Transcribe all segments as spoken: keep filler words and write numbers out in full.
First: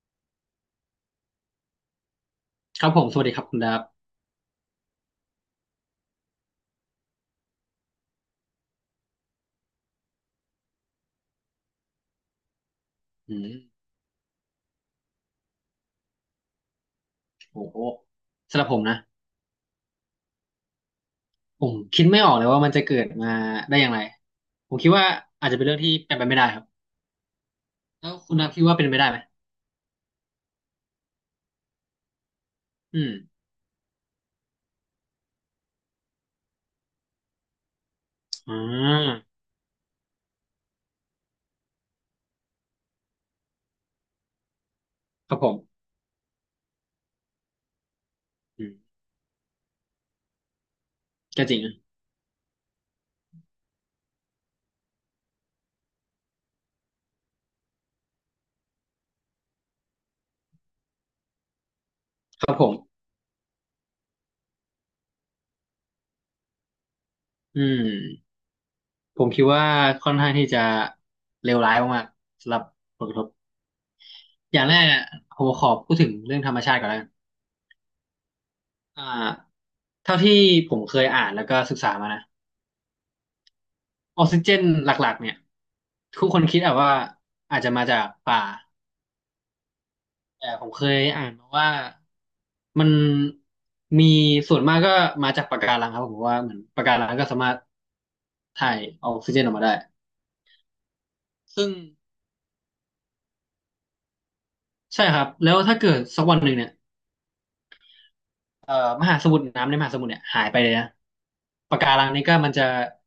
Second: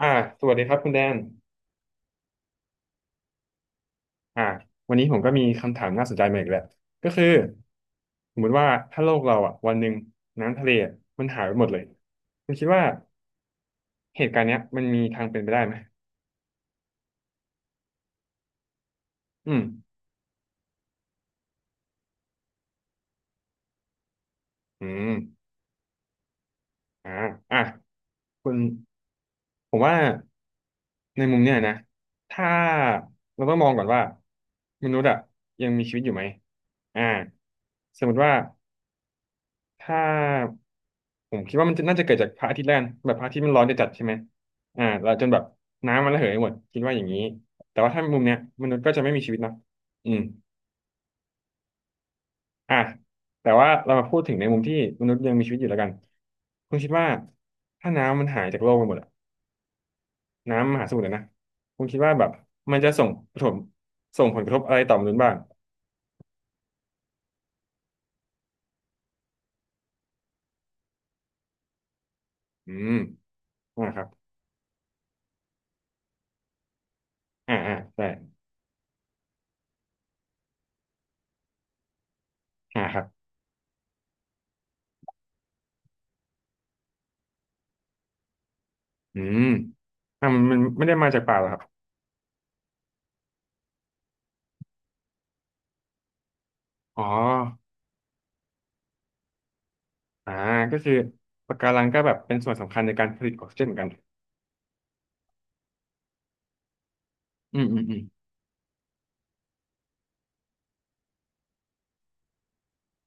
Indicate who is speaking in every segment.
Speaker 1: อ่าสวัสดีครับคุณแดน
Speaker 2: ครับผมสวัสดีครับคุณดับ
Speaker 1: อ่าวันนี้ผมก็มีคำถามน่าสนใจมาอีกแล้วก็คือสมมติว่าถ้าโลกเราอ่ะวันหนึ่งน้ำทะเลอะมันหายไปหมดเลยคุณคิดว่า
Speaker 2: อืม
Speaker 1: เหตุการณ์เนี้ยมันมีทางเป็นไปได้ไหม
Speaker 2: โอ้โหสำหรับผมนะ
Speaker 1: อืม
Speaker 2: ผมคิดไม่ออกเลยว่ามันจะเกิดมาได้อย่างไรผม
Speaker 1: อื
Speaker 2: คิดว่า
Speaker 1: ม
Speaker 2: อาจจะเป็นเรื่องที่เป็นไปไม่ได้ครับ
Speaker 1: อ่าอ่ะ
Speaker 2: แล้วคุณดั
Speaker 1: คุ
Speaker 2: บ
Speaker 1: ณ
Speaker 2: คิดว่าเป็นไปได้ไหม
Speaker 1: ผมว่าในมุมเนี้ยนะ ถ้า
Speaker 2: อืม
Speaker 1: เราต้องมองก่อนว่ามนุษย์อ่ะยังมีชีวิตอยู่ไหมอ่าสมมติว่า
Speaker 2: อ่า
Speaker 1: ถ้าผมคิดว่ามันจะน่าจะเกิดจากพระอาทิตย์แล้วกันแบบพระอาทิตย์มันร้อนจะจัดใช่ไหมอ่าเราจน
Speaker 2: ค
Speaker 1: แบ
Speaker 2: รับ
Speaker 1: บ
Speaker 2: ผม
Speaker 1: น้ำมันระเหยหมดคิดว่าอย่างนี้แต่ว่าถ้ามุมเนี้ยม
Speaker 2: อื
Speaker 1: นุษย์
Speaker 2: ม
Speaker 1: ก็จะไม่มีชีวิตเนาะอืม
Speaker 2: ก็จริงนะ
Speaker 1: อ่ะแต่ว่าเรามาพูดถึงในมุมที่มนุษย์ยังมีชีวิตอยู่แล้วกันคุณคิดว่าถ้าน้ำมันหายจากโลกไปหมดอะน้ำมหาสมุทรอะนะคุณคิดว่าแบบ
Speaker 2: ครับผม
Speaker 1: มันจะส่งผลส่งผลกระทบอะไรต่อมนุษย์บ้าง
Speaker 2: อืมผมคิดว่าค่อนข้างที่จะเลวร้ายมากๆสำหรับ
Speaker 1: อืม
Speaker 2: ผลกระทบ
Speaker 1: อ่าครับ
Speaker 2: อย่างแรกเนี่ยผมขอพูดถึงเรื่องธรรมชาติก่อนแล้วกัน
Speaker 1: อ่าอ่าได่
Speaker 2: อ่าเท่าที่ผมเคยอ่านแล้วก็ศึกษามานะ
Speaker 1: อ่าครับ
Speaker 2: ออกซิเจนหลักๆเนี่ยทุกคนคิดอะว่าอาจจะมาจากป่า
Speaker 1: อืมอ่ามัน
Speaker 2: แต่
Speaker 1: มัน
Speaker 2: ผมเค
Speaker 1: ไม่ได้
Speaker 2: ย
Speaker 1: มาจาก
Speaker 2: อ่าน
Speaker 1: ป่าหร
Speaker 2: มา
Speaker 1: อครับ
Speaker 2: ว่ามันมีส่วนมากก็มาจากปะการังครับผมเพราะว่าเหมือนปะกา
Speaker 1: อ๋อ
Speaker 2: รังก็สามารถถ่ายออกซิเจนออกมาได้
Speaker 1: อ่าก็คือปะกา
Speaker 2: ซึ่ง
Speaker 1: รังก็แบบเป็นส่วนสำคัญในการผลิตออกซิเจนเหมือนกัน
Speaker 2: ใช่ครับแล้วถ้าเกิดสักวันหนึ่งเนี่ย
Speaker 1: อืมอืมอืม
Speaker 2: เอ่อมหาสมุทรน้ำในมหาสมุทรเนี่ยหายไปเลยนะปะการังนี้ก็มันจะ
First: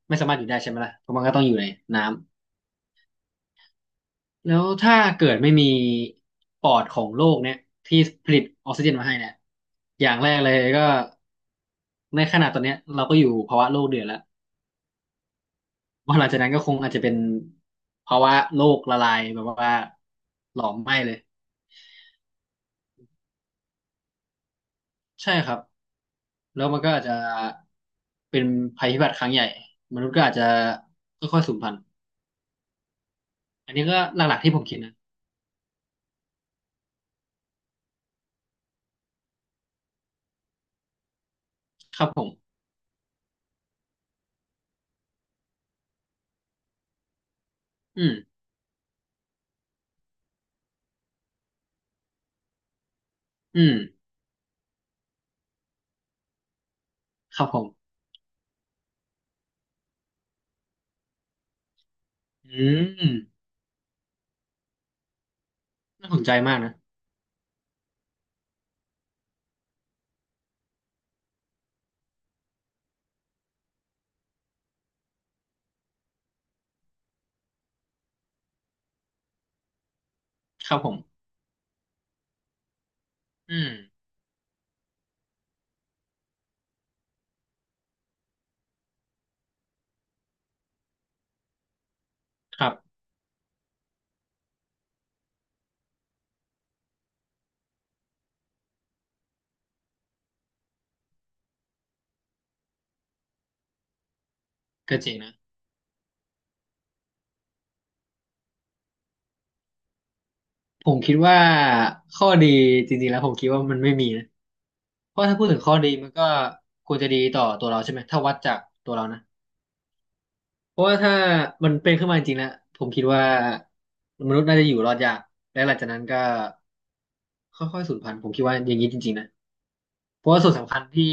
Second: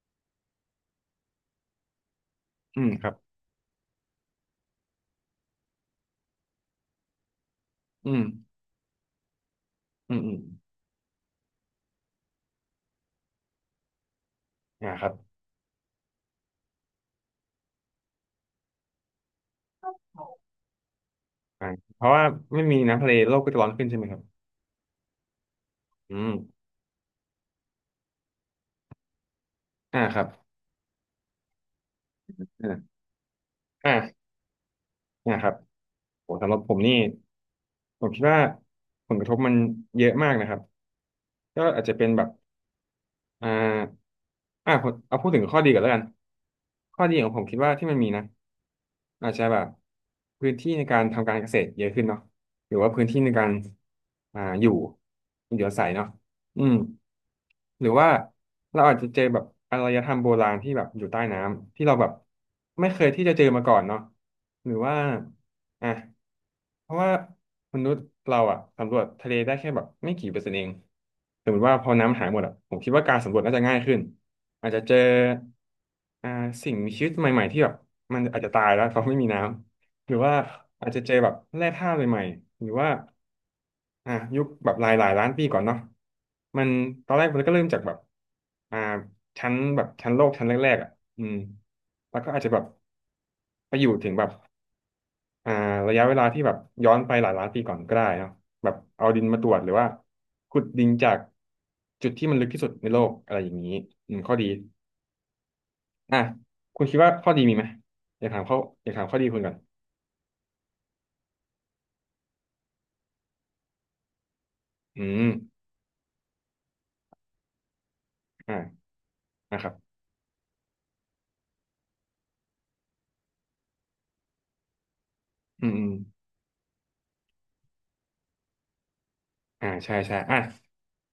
Speaker 2: ไม่สามารถอยู่ได้ใช่ไหมล่ะเพราะมันก็ต้องอยู่ในน้ำ
Speaker 1: อืมครับ
Speaker 2: แล้วถ้าเกิดไม่มีปอดของโลกเนี่ยที่
Speaker 1: อืม
Speaker 2: ผลิตออกซิเจนมาให้เนี่ยอย่า
Speaker 1: อื
Speaker 2: ง
Speaker 1: ม
Speaker 2: แร
Speaker 1: อืม
Speaker 2: กเลยก็ในขณะตอนเนี้ยเราก็อยู่ภาวะโลกเดือดแล้ว
Speaker 1: อ่าครับ
Speaker 2: วันหลังจากนั้นก็คงอาจจะเป็นภาวะโลกละลายแบบว่าหลอมไหม้เลย
Speaker 1: อ่าเพราะว่าไม่มีน้ำทะเลโลกก็จะร้อนขึ้นใช่ไหมครับ
Speaker 2: ใช่ครับ
Speaker 1: อืม
Speaker 2: แล้วมันก็อาจจะเป็นภัยพิบัติครั้งใหญ่ม
Speaker 1: อ่า
Speaker 2: นุษ
Speaker 1: ค
Speaker 2: ย์ก็
Speaker 1: รับ
Speaker 2: อาจจะค่อยๆสูญพันธุ์
Speaker 1: อ่า
Speaker 2: อันนี้
Speaker 1: อ่า
Speaker 2: ก็หลักๆที่ผมคิดนะ
Speaker 1: อ่าครับโหสำหรับผมนี่ผมคิดว่าผลกระทบมันเยอะมากนะครับก็อาจจะ
Speaker 2: ค
Speaker 1: เป็
Speaker 2: รั
Speaker 1: น
Speaker 2: บผ
Speaker 1: แบบ
Speaker 2: ม
Speaker 1: อ่าอ่ะผมเอาพูดถึงข้อดีก่อนแล้วกันข้อดีของผมคิดว่าที่มันมี
Speaker 2: อืม
Speaker 1: นะอาจจะแบบพื้นที่ในการทำการเกษตรเยอะขึ้นเนาะหรือว่าพื้นที่ในการ
Speaker 2: อืม
Speaker 1: อ่าอยู่อยู่อาศัยเนาะ อืม
Speaker 2: ครับผม
Speaker 1: หรือว่าเราอาจจะเจอแบบอารยธรรมโบราณที่แบบอยู่ใต้น้ำที่เราแบบ
Speaker 2: อื
Speaker 1: ไม่เคย
Speaker 2: ม
Speaker 1: ที่จะเจอมาก่อนเนาะหรือว่าอ่ะ
Speaker 2: น่าสนใจมากนะ
Speaker 1: เพราะว่ามนุษย์เราอะสำรวจทะเลได้แค่แบบไม่กี่เปอร์เซ็นต์เองสมมติว่าพอน้ำหายหมดอะผมคิดว่าการสำรวจน่าจะง่ายขึ้นอาจจะเจออ่าสิ่งมีชีวิตใหม่ๆที่แบบมันอาจจะตายแล้วเพราะไม่มีน้ำ หรือว่า
Speaker 2: ครับ
Speaker 1: อา
Speaker 2: ผ
Speaker 1: จ
Speaker 2: ม
Speaker 1: จะเจอแบบแร่ธาตุใหม่ๆหรือว่า
Speaker 2: อืม
Speaker 1: อ่ะยุคแบบหลายหลายล้านปีก่อนเนาะมันตอนแรกมันก็เริ่มจากแบบอ่าชั้นแบบชั้นโลกชั้นแรกๆอ่ะอืมแล้วก็อาจจะแบ
Speaker 2: ค
Speaker 1: บ
Speaker 2: รับ
Speaker 1: ไปอยู่ถึงแบบอ่าระยะเวลาที่แบบย้อนไปหลายล้านปีก่อนก็ได้เนาะแบบเอาดินมาตรวจหรือว่าขุดดินจากจุดที่มันลึกที่สุดในโลกอะไรอย่างนี้อืมข้อดี
Speaker 2: ก็จริงนะ
Speaker 1: อ่ะคุณคิดว่าข้อดีมีไหมอยากถามข้ออยากถามข้อดีคุณก่อน
Speaker 2: ผมคิดว่าข้อดีจริงๆแล้วผมคิดว่ามันไม่มีนะ
Speaker 1: อื
Speaker 2: เพราะ
Speaker 1: ม
Speaker 2: ถ้าพูดถึงข้อดีมันก็ควรจะดีต่อตัวเราใช่ไหมถ้าวัดจา
Speaker 1: อ่า
Speaker 2: กตัวเรานะ
Speaker 1: นะครับ
Speaker 2: เพราะว่าถ้ามันเป็นขึ้นมาจริงๆนะผมคิดว่ามนุษย์น่าจะอยู่รอดยากและ
Speaker 1: อื
Speaker 2: ห
Speaker 1: ม
Speaker 2: ลัง
Speaker 1: อื
Speaker 2: จาก
Speaker 1: ม
Speaker 2: นั้นก็ค่อยๆสูญพันธุ์ผมคิดว่าอย่างนี้จริงๆนะ
Speaker 1: อ่าใช่ใช่
Speaker 2: เพราะ
Speaker 1: อ่ะ
Speaker 2: ว่าส่วนสำคัญที่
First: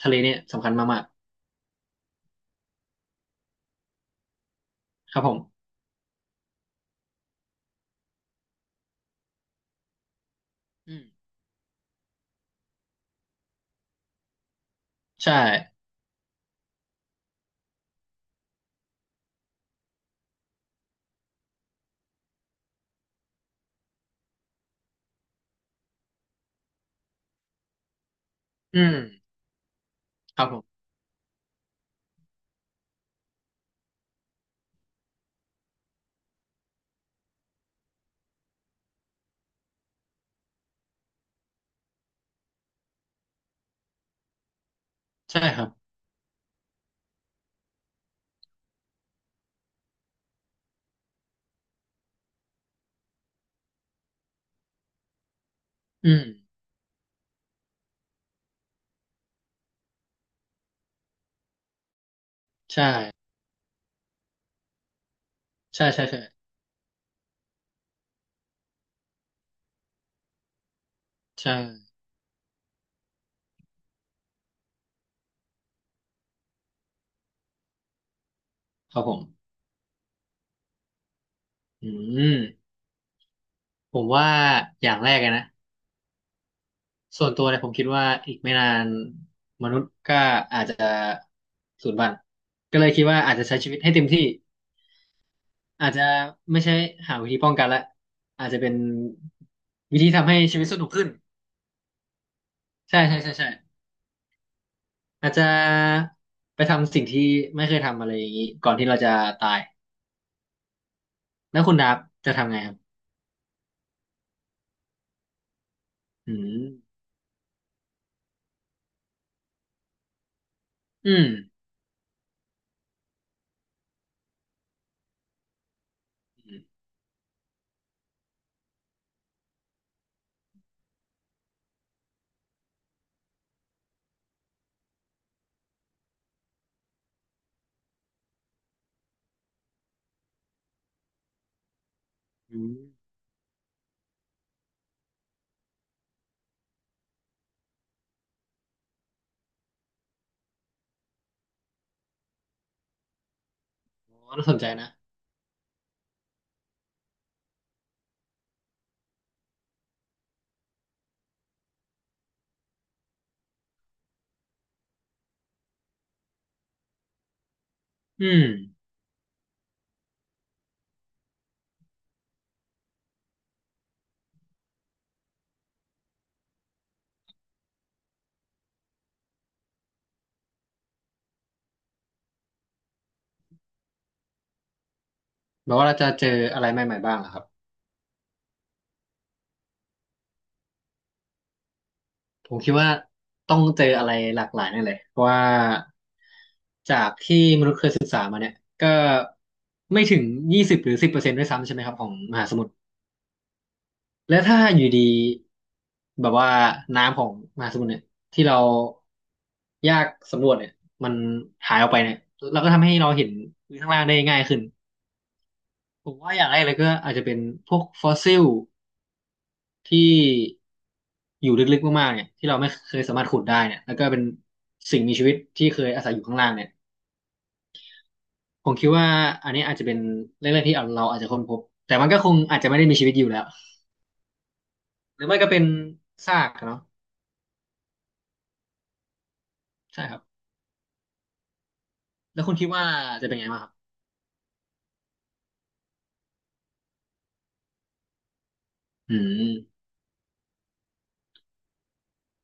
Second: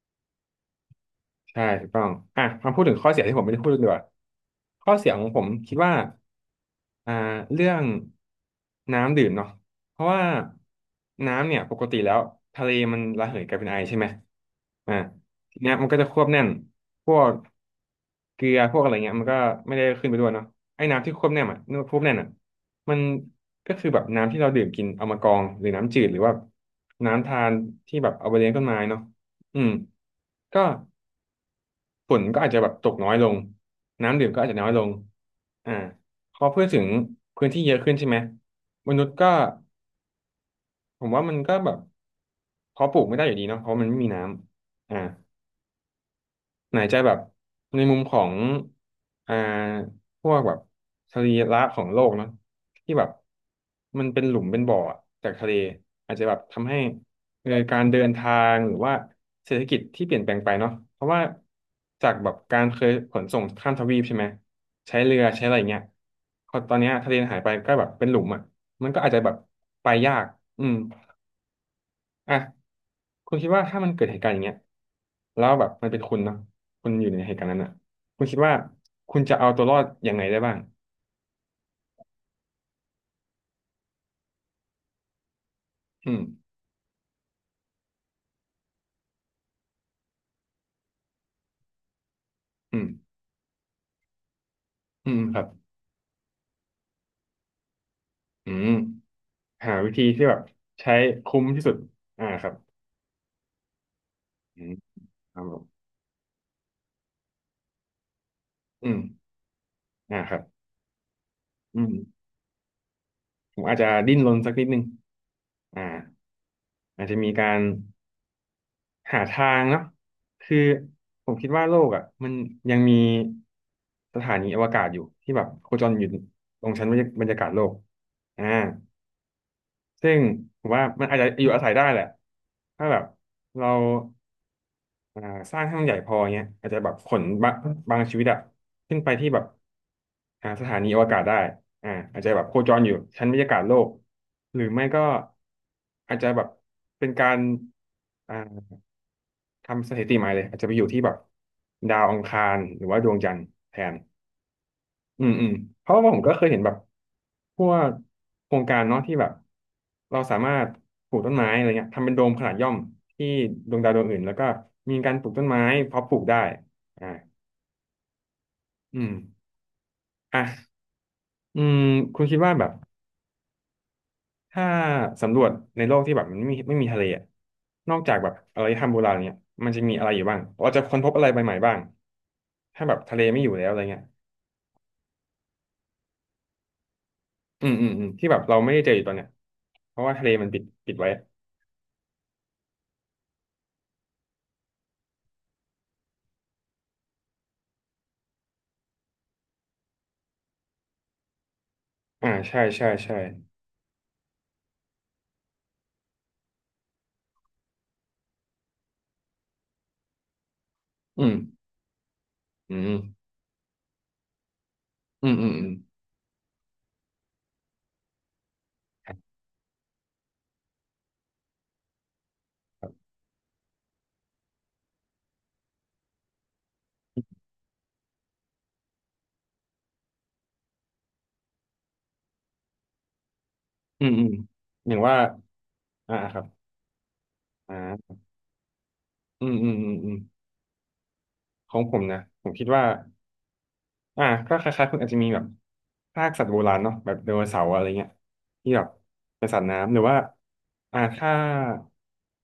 Speaker 2: ทะเลเนี่ยสำคัญมาก
Speaker 1: ใช่ถูกต้องอ่ะมาพูดถึงข้อเสียที่ผมไม่ได้พูดดีกว่าข้อเสีย
Speaker 2: ๆค
Speaker 1: ข
Speaker 2: รับ
Speaker 1: อง
Speaker 2: ผ
Speaker 1: ผ
Speaker 2: ม
Speaker 1: มคิดว่าอ่าเรื่องน้ำดื่มเนาะเพราะว่า
Speaker 2: อืม
Speaker 1: น้ำเนี่ยปกติแล้วทะเลมันระเหยกลายเป็นไอใช่ไหมอ่า
Speaker 2: ใช่
Speaker 1: ทีเนี้ยมันก็จะควบแน่นพวกเกลือพวกอะไรเงี้ยมันก็ไม่ได้ขึ้นไปด้วยเนาะไอ้น้ำที่ควบแน่นอ่ะนควบแน่นอ่ะมันก็คือแบบน้ำที่เราดื่มกินเอามากรองหรือน้ำจืดหรือว่าน้ำทานที่แบบเอาไปเลี้ยงต้นไม้
Speaker 2: อืม
Speaker 1: เนาะอืม
Speaker 2: ครับผ
Speaker 1: ก็
Speaker 2: ม
Speaker 1: ฝุ่นก็อาจจะแบบตกน้อยลงน้ำดื่มก็อาจจะน้อยลงอ่าพอพูดถึงพื้นที่เยอะขึ้นใช่ไหมมนุษย์ก็ผมว่ามันก็แบบเพาะปลูกไม่ได้อยู่ดีเนาะเพราะมันไม่มีน้ำอ่า
Speaker 2: ใช่ครับ
Speaker 1: ไหนจะแบบในมุมของอ่าพวกแบบสรีระของโลกเนาะที่แบบมันเป็นหลุมเป็นบ่ออะจากทะเลอา
Speaker 2: อื
Speaker 1: จ
Speaker 2: ม
Speaker 1: จะแบบทำให้เอ่อการเดินทางหรือว่าเศรษฐกิจที่เปลี่ยนแปลงไปเนาะเพราะว่าจากแบบการเคย
Speaker 2: ใช่
Speaker 1: ขนส่งข้ามทวีปใช่ไหมใช้เรือใช้อะไรเงี้ย
Speaker 2: ใช่ใช่ใช่
Speaker 1: พอตอนเนี้ยทะเลหายไปก็แบบเป็นหลุมอ่ะมันก็อาจจะแบบไปยากอืม
Speaker 2: ใช่
Speaker 1: อ่ะคุณคิดว่าถ้ามันเกิดเหตุการณ์อย่างเงี้ยแล้วแบบมันเป็นคุณเนาะคุณอยู่ในเหตุการณ์นั้นอ่ะคุณคิดว่า
Speaker 2: ครับผ
Speaker 1: คุ
Speaker 2: ม
Speaker 1: ณจะเอาตัวรอดยังไงได้บ้าง
Speaker 2: อืมผมว่าอย่างแรกเลยนะ
Speaker 1: อืม
Speaker 2: ส่วนตัวเนี่ยผมคิดว่าอีกไม่นานมนุษย์ก็อาจจะสูญพันธุ์
Speaker 1: อื
Speaker 2: ก็เล
Speaker 1: ม
Speaker 2: ยคิดว่าอาจจะใช้ชีวิตให้เต็มที่
Speaker 1: อืมครับ
Speaker 2: อาจจะไม่ใช่หาวิธีป้องกันละอาจ
Speaker 1: อื
Speaker 2: จะ
Speaker 1: ม
Speaker 2: เป็น
Speaker 1: หาวิ
Speaker 2: วิ
Speaker 1: ธี
Speaker 2: ธี
Speaker 1: ที่
Speaker 2: ทำ
Speaker 1: แบ
Speaker 2: ให้
Speaker 1: บ
Speaker 2: ชีวิตสนุก
Speaker 1: ใช้
Speaker 2: ขึ้น
Speaker 1: คุ้มที่สุดอ่าครับ
Speaker 2: ใช่ใช่ใช่ใช่
Speaker 1: อืม
Speaker 2: อาจ
Speaker 1: ครั
Speaker 2: จะ
Speaker 1: บผม
Speaker 2: ไปทำสิ่งที่ไม่เคยทำอะไรอย่างนี้ก่อนที่
Speaker 1: อื
Speaker 2: เรา
Speaker 1: ม
Speaker 2: จะตาย
Speaker 1: อ่าครับ
Speaker 2: แล้วคุณ
Speaker 1: อื
Speaker 2: ดั
Speaker 1: ม
Speaker 2: บจะทำไงครับ
Speaker 1: ผมอาจจะดิ้นรนสักนิดนึงอ่า
Speaker 2: อืม
Speaker 1: อาจจะมีการ หาทางเนาะคือ
Speaker 2: อื
Speaker 1: ผ
Speaker 2: ม
Speaker 1: มคิดว่าโลกอ่ะมันยังมีสถานีอวกาศอยู่ที่แบบโคจรอยู่
Speaker 2: อืม
Speaker 1: ตรงชั้นบรรยาบรรยากาศโลกอ่าซึ่งผมว่ามันอาจจะอยู่อาศัยได้แหละถ้าแบบเราอ่าสร้างให้มันใหญ่พอเงี้ยอาจจะแบบขนบะบางชีวิตอะขึ้นไปที่แบบอ่าสถานีอวกาศได้อ่าอาจจะแบบโค
Speaker 2: อื
Speaker 1: จรอยู่
Speaker 2: ม
Speaker 1: ชั้นบรรยากาศโลกหรือไม่ก็อาจจะแบบเป็นการ ทำสถิติใหม่เลยอาจจะไปอยู่ที่แบบดาวอังคารหรือว่าดวงจันทร์แทน
Speaker 2: โอ้น่าสนใจนะ
Speaker 1: อืมอืมเพราะว่าผมก็เคยเห็นแบบพวกโครงการเนาะที่แบบเราสามารถปลูกต้นไม้อะไรเงี้ยทำเป็นโดมขนาดย่อมที่ดวงดาวดวงอื่นแล้วก็มีการปลูกต้นไม้เพาะปลูกได้อ่า
Speaker 2: อืม
Speaker 1: อืมอ่ะอืมคุณคิดว่าแบบถ้าสำรวจในโลกที่แบบมันไม่มีไม่มีทะเลอะนอกจากแบบอารยธรรมโบราณเนี่ยมันจะมีอะไรอยู่บ้างเราจะค้นพบอะไรใหม่ๆบ้างถ้าแบบทะเลไม่อยู่แล้วอะไรเงี้ย
Speaker 2: แปลว่าเราจะเจออะไรใหม่ๆบ้างเหรอครับ
Speaker 1: อืมอืมอืมที่แบบเราไม่ได้เจออยู่ตอนเนี้ยเพราะว่าทะเลมันปิดปิดไว้
Speaker 2: ผมคิดว่าต้องเจออะไรหลากหลายแน่เลยเพราะว่าจากที่มนุษย์เคยก็ไม่ถึงยี่สิบหรือสิบเปอร์เซ็นต์ด้วยซ้ำใช่ไหมครับของ
Speaker 1: อ่า
Speaker 2: มหาส
Speaker 1: ใช่
Speaker 2: มุทร
Speaker 1: ใช่ใช่
Speaker 2: และถ้าอยู่ดีแบบว่าน้ำของมหาสมุทรเนี่ยที่เรายากสำรวจเนี่ยมัน
Speaker 1: อืม
Speaker 2: หายออกไปเนี่ยแล้วก็
Speaker 1: อื
Speaker 2: ทำให้เราเห็
Speaker 1: ม
Speaker 2: นพื้นข้างล่างได้ง่ายขึ้น
Speaker 1: อืมอืมอืม
Speaker 2: ผมว่าอย่างแรกเลยก็อาจจะเป็นพวกฟอสซิล
Speaker 1: ครับ
Speaker 2: ที่อยู่ลึกๆมากๆเนี่ยที่เราไม่เคยสามารถขุดได้เนี่ยแล้วก็เป็นสิ่งมีชีวิตที่เคยอาศัยอยู่ข้างล่างเนี่ยผมคิดว่าอันนี้อาจจะเป็นเรื่องแรกที่เราอาจจะค้นพบแต่มันก็คงอาจจะไม่ได้มีชีวิตอยู่แล้ว
Speaker 1: อืมอืมอย่างว่า
Speaker 2: หรือไม่ก็เป็น
Speaker 1: อ่าค
Speaker 2: ซา
Speaker 1: รับ
Speaker 2: กอะเนาะ
Speaker 1: อ่าอืมอืมอืม
Speaker 2: ใช่
Speaker 1: อื
Speaker 2: ค
Speaker 1: ม
Speaker 2: รับ
Speaker 1: ของผมนะ
Speaker 2: แล้
Speaker 1: ผ
Speaker 2: ว
Speaker 1: ม
Speaker 2: คุณ
Speaker 1: คิ
Speaker 2: คิ
Speaker 1: ด
Speaker 2: ด
Speaker 1: ว่า
Speaker 2: ว่าจะเป็นไงบ้างครับ
Speaker 1: อ่าก็คล้ายๆคุณอาจจะมีแบบซากสัตว์โบราณเนาะแบบไดโนเสาร์อะไรเงี้ยที่แบบ
Speaker 2: อื
Speaker 1: เป็นสัตว์
Speaker 2: ม
Speaker 1: น้ำหรือว่าอ่าถ้า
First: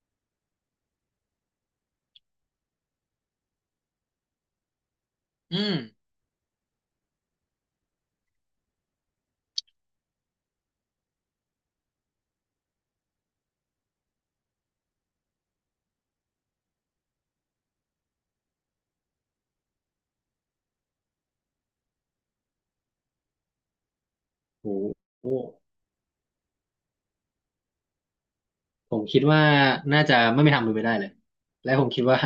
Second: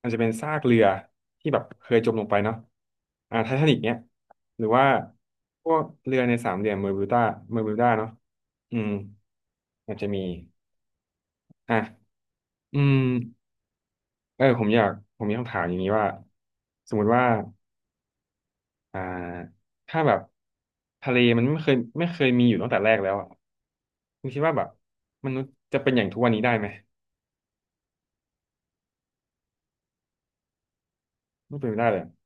Speaker 1: อาจจะเป็นซากเรือที่แบบเคยจมลงไปเนาะอ่าไททานิกเนี้ยหรือว่า
Speaker 2: อื
Speaker 1: พ
Speaker 2: ม
Speaker 1: วกเรือในสามเหลี่ยมเบอร์มิวดาเบอร์มิวดาเนาะอืมอาจจะมีอ่ะอืมเออผมอยากผมมีคำถามอย่างนี้ว่าสมมุติว่า อ่าถ้าแบบทะเลมันไม่เคยไม่เคยมีอยู่ตั้งแต่แรกแล้วอ่ะคุณคิดว่าแบ
Speaker 2: โห
Speaker 1: บ
Speaker 2: โห
Speaker 1: มนุษย์จะเป็นอย่างทุกวันนี้ได้ไหม
Speaker 2: ผมคิดว่าน่าจะไม่มีทางเป็นไปได้เลย
Speaker 1: ไม่เป็น
Speaker 2: และ
Speaker 1: ไป
Speaker 2: ผ
Speaker 1: ได้
Speaker 2: ม
Speaker 1: เล
Speaker 2: คิ
Speaker 1: ย
Speaker 2: ด
Speaker 1: อะ
Speaker 2: ว่า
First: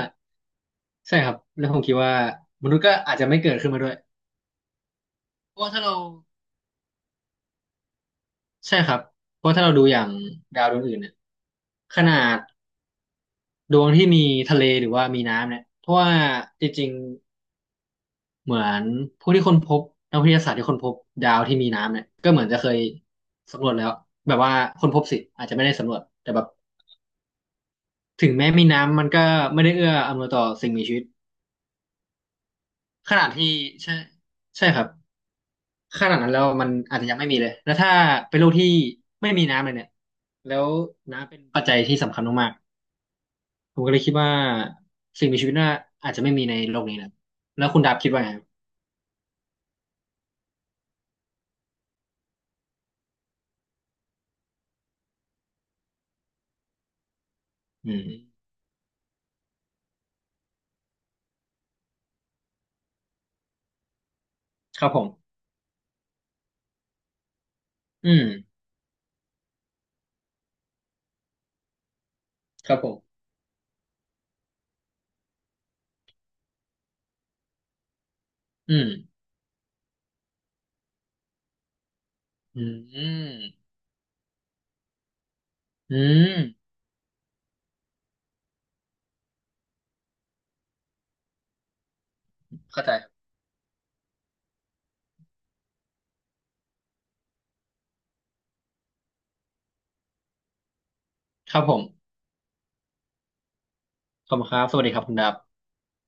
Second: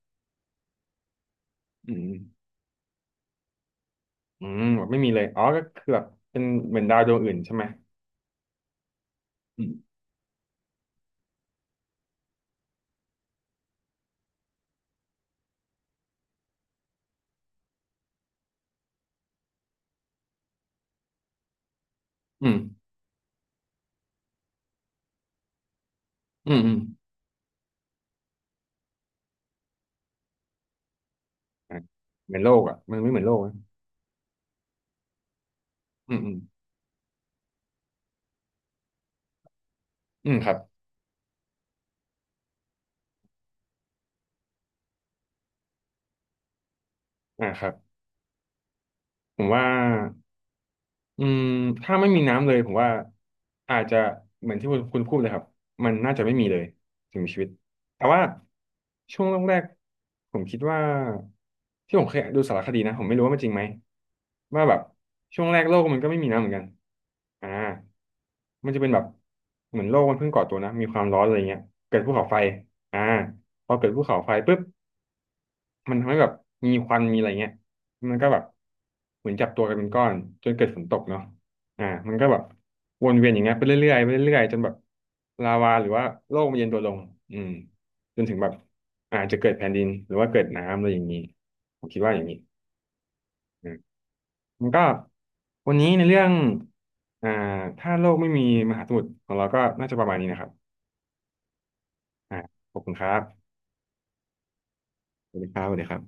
Speaker 2: ใช่ครับแล้วผม
Speaker 1: อื
Speaker 2: คิด
Speaker 1: ม
Speaker 2: ว่ามนุษย์ก็อาจจะไม่เกิดขึ้นมาด้วย
Speaker 1: อืมแบบไม่มีเลยอ๋อ
Speaker 2: เพ
Speaker 1: ก็
Speaker 2: ราะว่าถ้า
Speaker 1: คือ
Speaker 2: เรา
Speaker 1: แบบเป็นเหมือนดาวดวงอื่นใช่ไหม
Speaker 2: ใช่ครับเพราะ
Speaker 1: อื
Speaker 2: ถ้า
Speaker 1: ม
Speaker 2: เราดูอย่างดาวดวงอื่นเนี่ยขนาดดวงที่มีทะเลหรือว่ามีน้ำเนี่ยเพราะว่าจริงๆเหมือนผู้ที่ค้นพบนักวิทยาศาสตร์ที่ค้นพบดาวที่มีน้ำเนี่ยก็เหมือ
Speaker 1: อื
Speaker 2: น
Speaker 1: ม
Speaker 2: จะเคยสำรวจแล้วแบบว่าค้นพบสิอาจจะไม่ได้สำรวจแต่แบบ
Speaker 1: อืมอืม
Speaker 2: ถึงแม้มีน้ำมันก็ไม่ได้เอื้ออำนวยต่อสิ่งมีชีวิต
Speaker 1: อ่ะเหมือนโลกอ่ะมันไม่
Speaker 2: ข
Speaker 1: เหมือ
Speaker 2: นา
Speaker 1: น
Speaker 2: ด
Speaker 1: โลก
Speaker 2: ที่
Speaker 1: นะ
Speaker 2: ใช่ใช่ครับข
Speaker 1: อื
Speaker 2: นา
Speaker 1: ม
Speaker 2: ด
Speaker 1: อื
Speaker 2: นั้น
Speaker 1: ม
Speaker 2: แล้วมันอาจจะยังไม่มีเลยแล้วถ้าเป็นโลกที่ไม่มีน้ำเลยเนี่ย
Speaker 1: อืมครั
Speaker 2: แล้
Speaker 1: บ
Speaker 2: วน้ำเป็นปัจจัยที่สำคัญมาก ผมก็เลยคิดว่าสิ่งมีชีวิตน่าอาจจะไม่มีในโลกนี้นะ
Speaker 1: อ่าค
Speaker 2: แล้
Speaker 1: รั
Speaker 2: ว
Speaker 1: บ
Speaker 2: คุณดับคิดว่าไงครับ
Speaker 1: ผมว่า อืมถ้าไม่มีน้ำเลยผมว่าอาจจะเหมือนที่คุณคุณพูดเลยครับมันน่าจะไม่มีเลยถึงมีชีวิต
Speaker 2: อื
Speaker 1: แต่
Speaker 2: ม
Speaker 1: ว่าช่วงแรกๆผมคิดว่าที่ผมเคยดูสารคดีนะผมไม่รู้ว่ามันจริงไหมว่าแบบ
Speaker 2: ครับผม
Speaker 1: ช่วงแรกโลกมันก็ไม่มีน้ำเหมือนกันอ่า
Speaker 2: อืม
Speaker 1: มันจะเป็นแบบเหมือนโลกมันเพิ่งก่อตัวนะมีความร้อนอะไรเงี้ยเกิดภูเขาไฟ
Speaker 2: ครับผม
Speaker 1: อ่าพอเกิดภูเขาไฟปุ๊บ มันทำให้แบบมีควันมีอะไรเงี้ยมันก็แบบ
Speaker 2: อืม
Speaker 1: เหมือนจับตัวกันเป็นก้อนจนเกิดฝนตกเนาะอ่ามันก็แบบ
Speaker 2: อื
Speaker 1: วนเวียนอ
Speaker 2: ม
Speaker 1: ย่างเงี้ยไปเรื่อยๆไปเรื่อยๆจนแบบลาวาหรือ
Speaker 2: อื
Speaker 1: ว่าโลกมันเย็น
Speaker 2: ม
Speaker 1: ตัวลงอืมจนถึงแบบอาจจะเกิดแผ่นดินหรือว่าเกิดน้ำอะไรอย่างนี้ผมคิดว่าอย่างนี้
Speaker 2: เข้าใจครับ
Speaker 1: อืมมันก็วันนี้ในเรื่องอ่าถ้าโลกไม่มีมหาสมุทรของเราก็น่าจะประมาณนี้นะครับ
Speaker 2: ครับผม
Speaker 1: อ่าขอบคุณครับ
Speaker 2: ขอบคุณครับสวัสดีครับคุณดั
Speaker 1: สวัสดีค
Speaker 2: บ
Speaker 1: รับสวัสดีครับ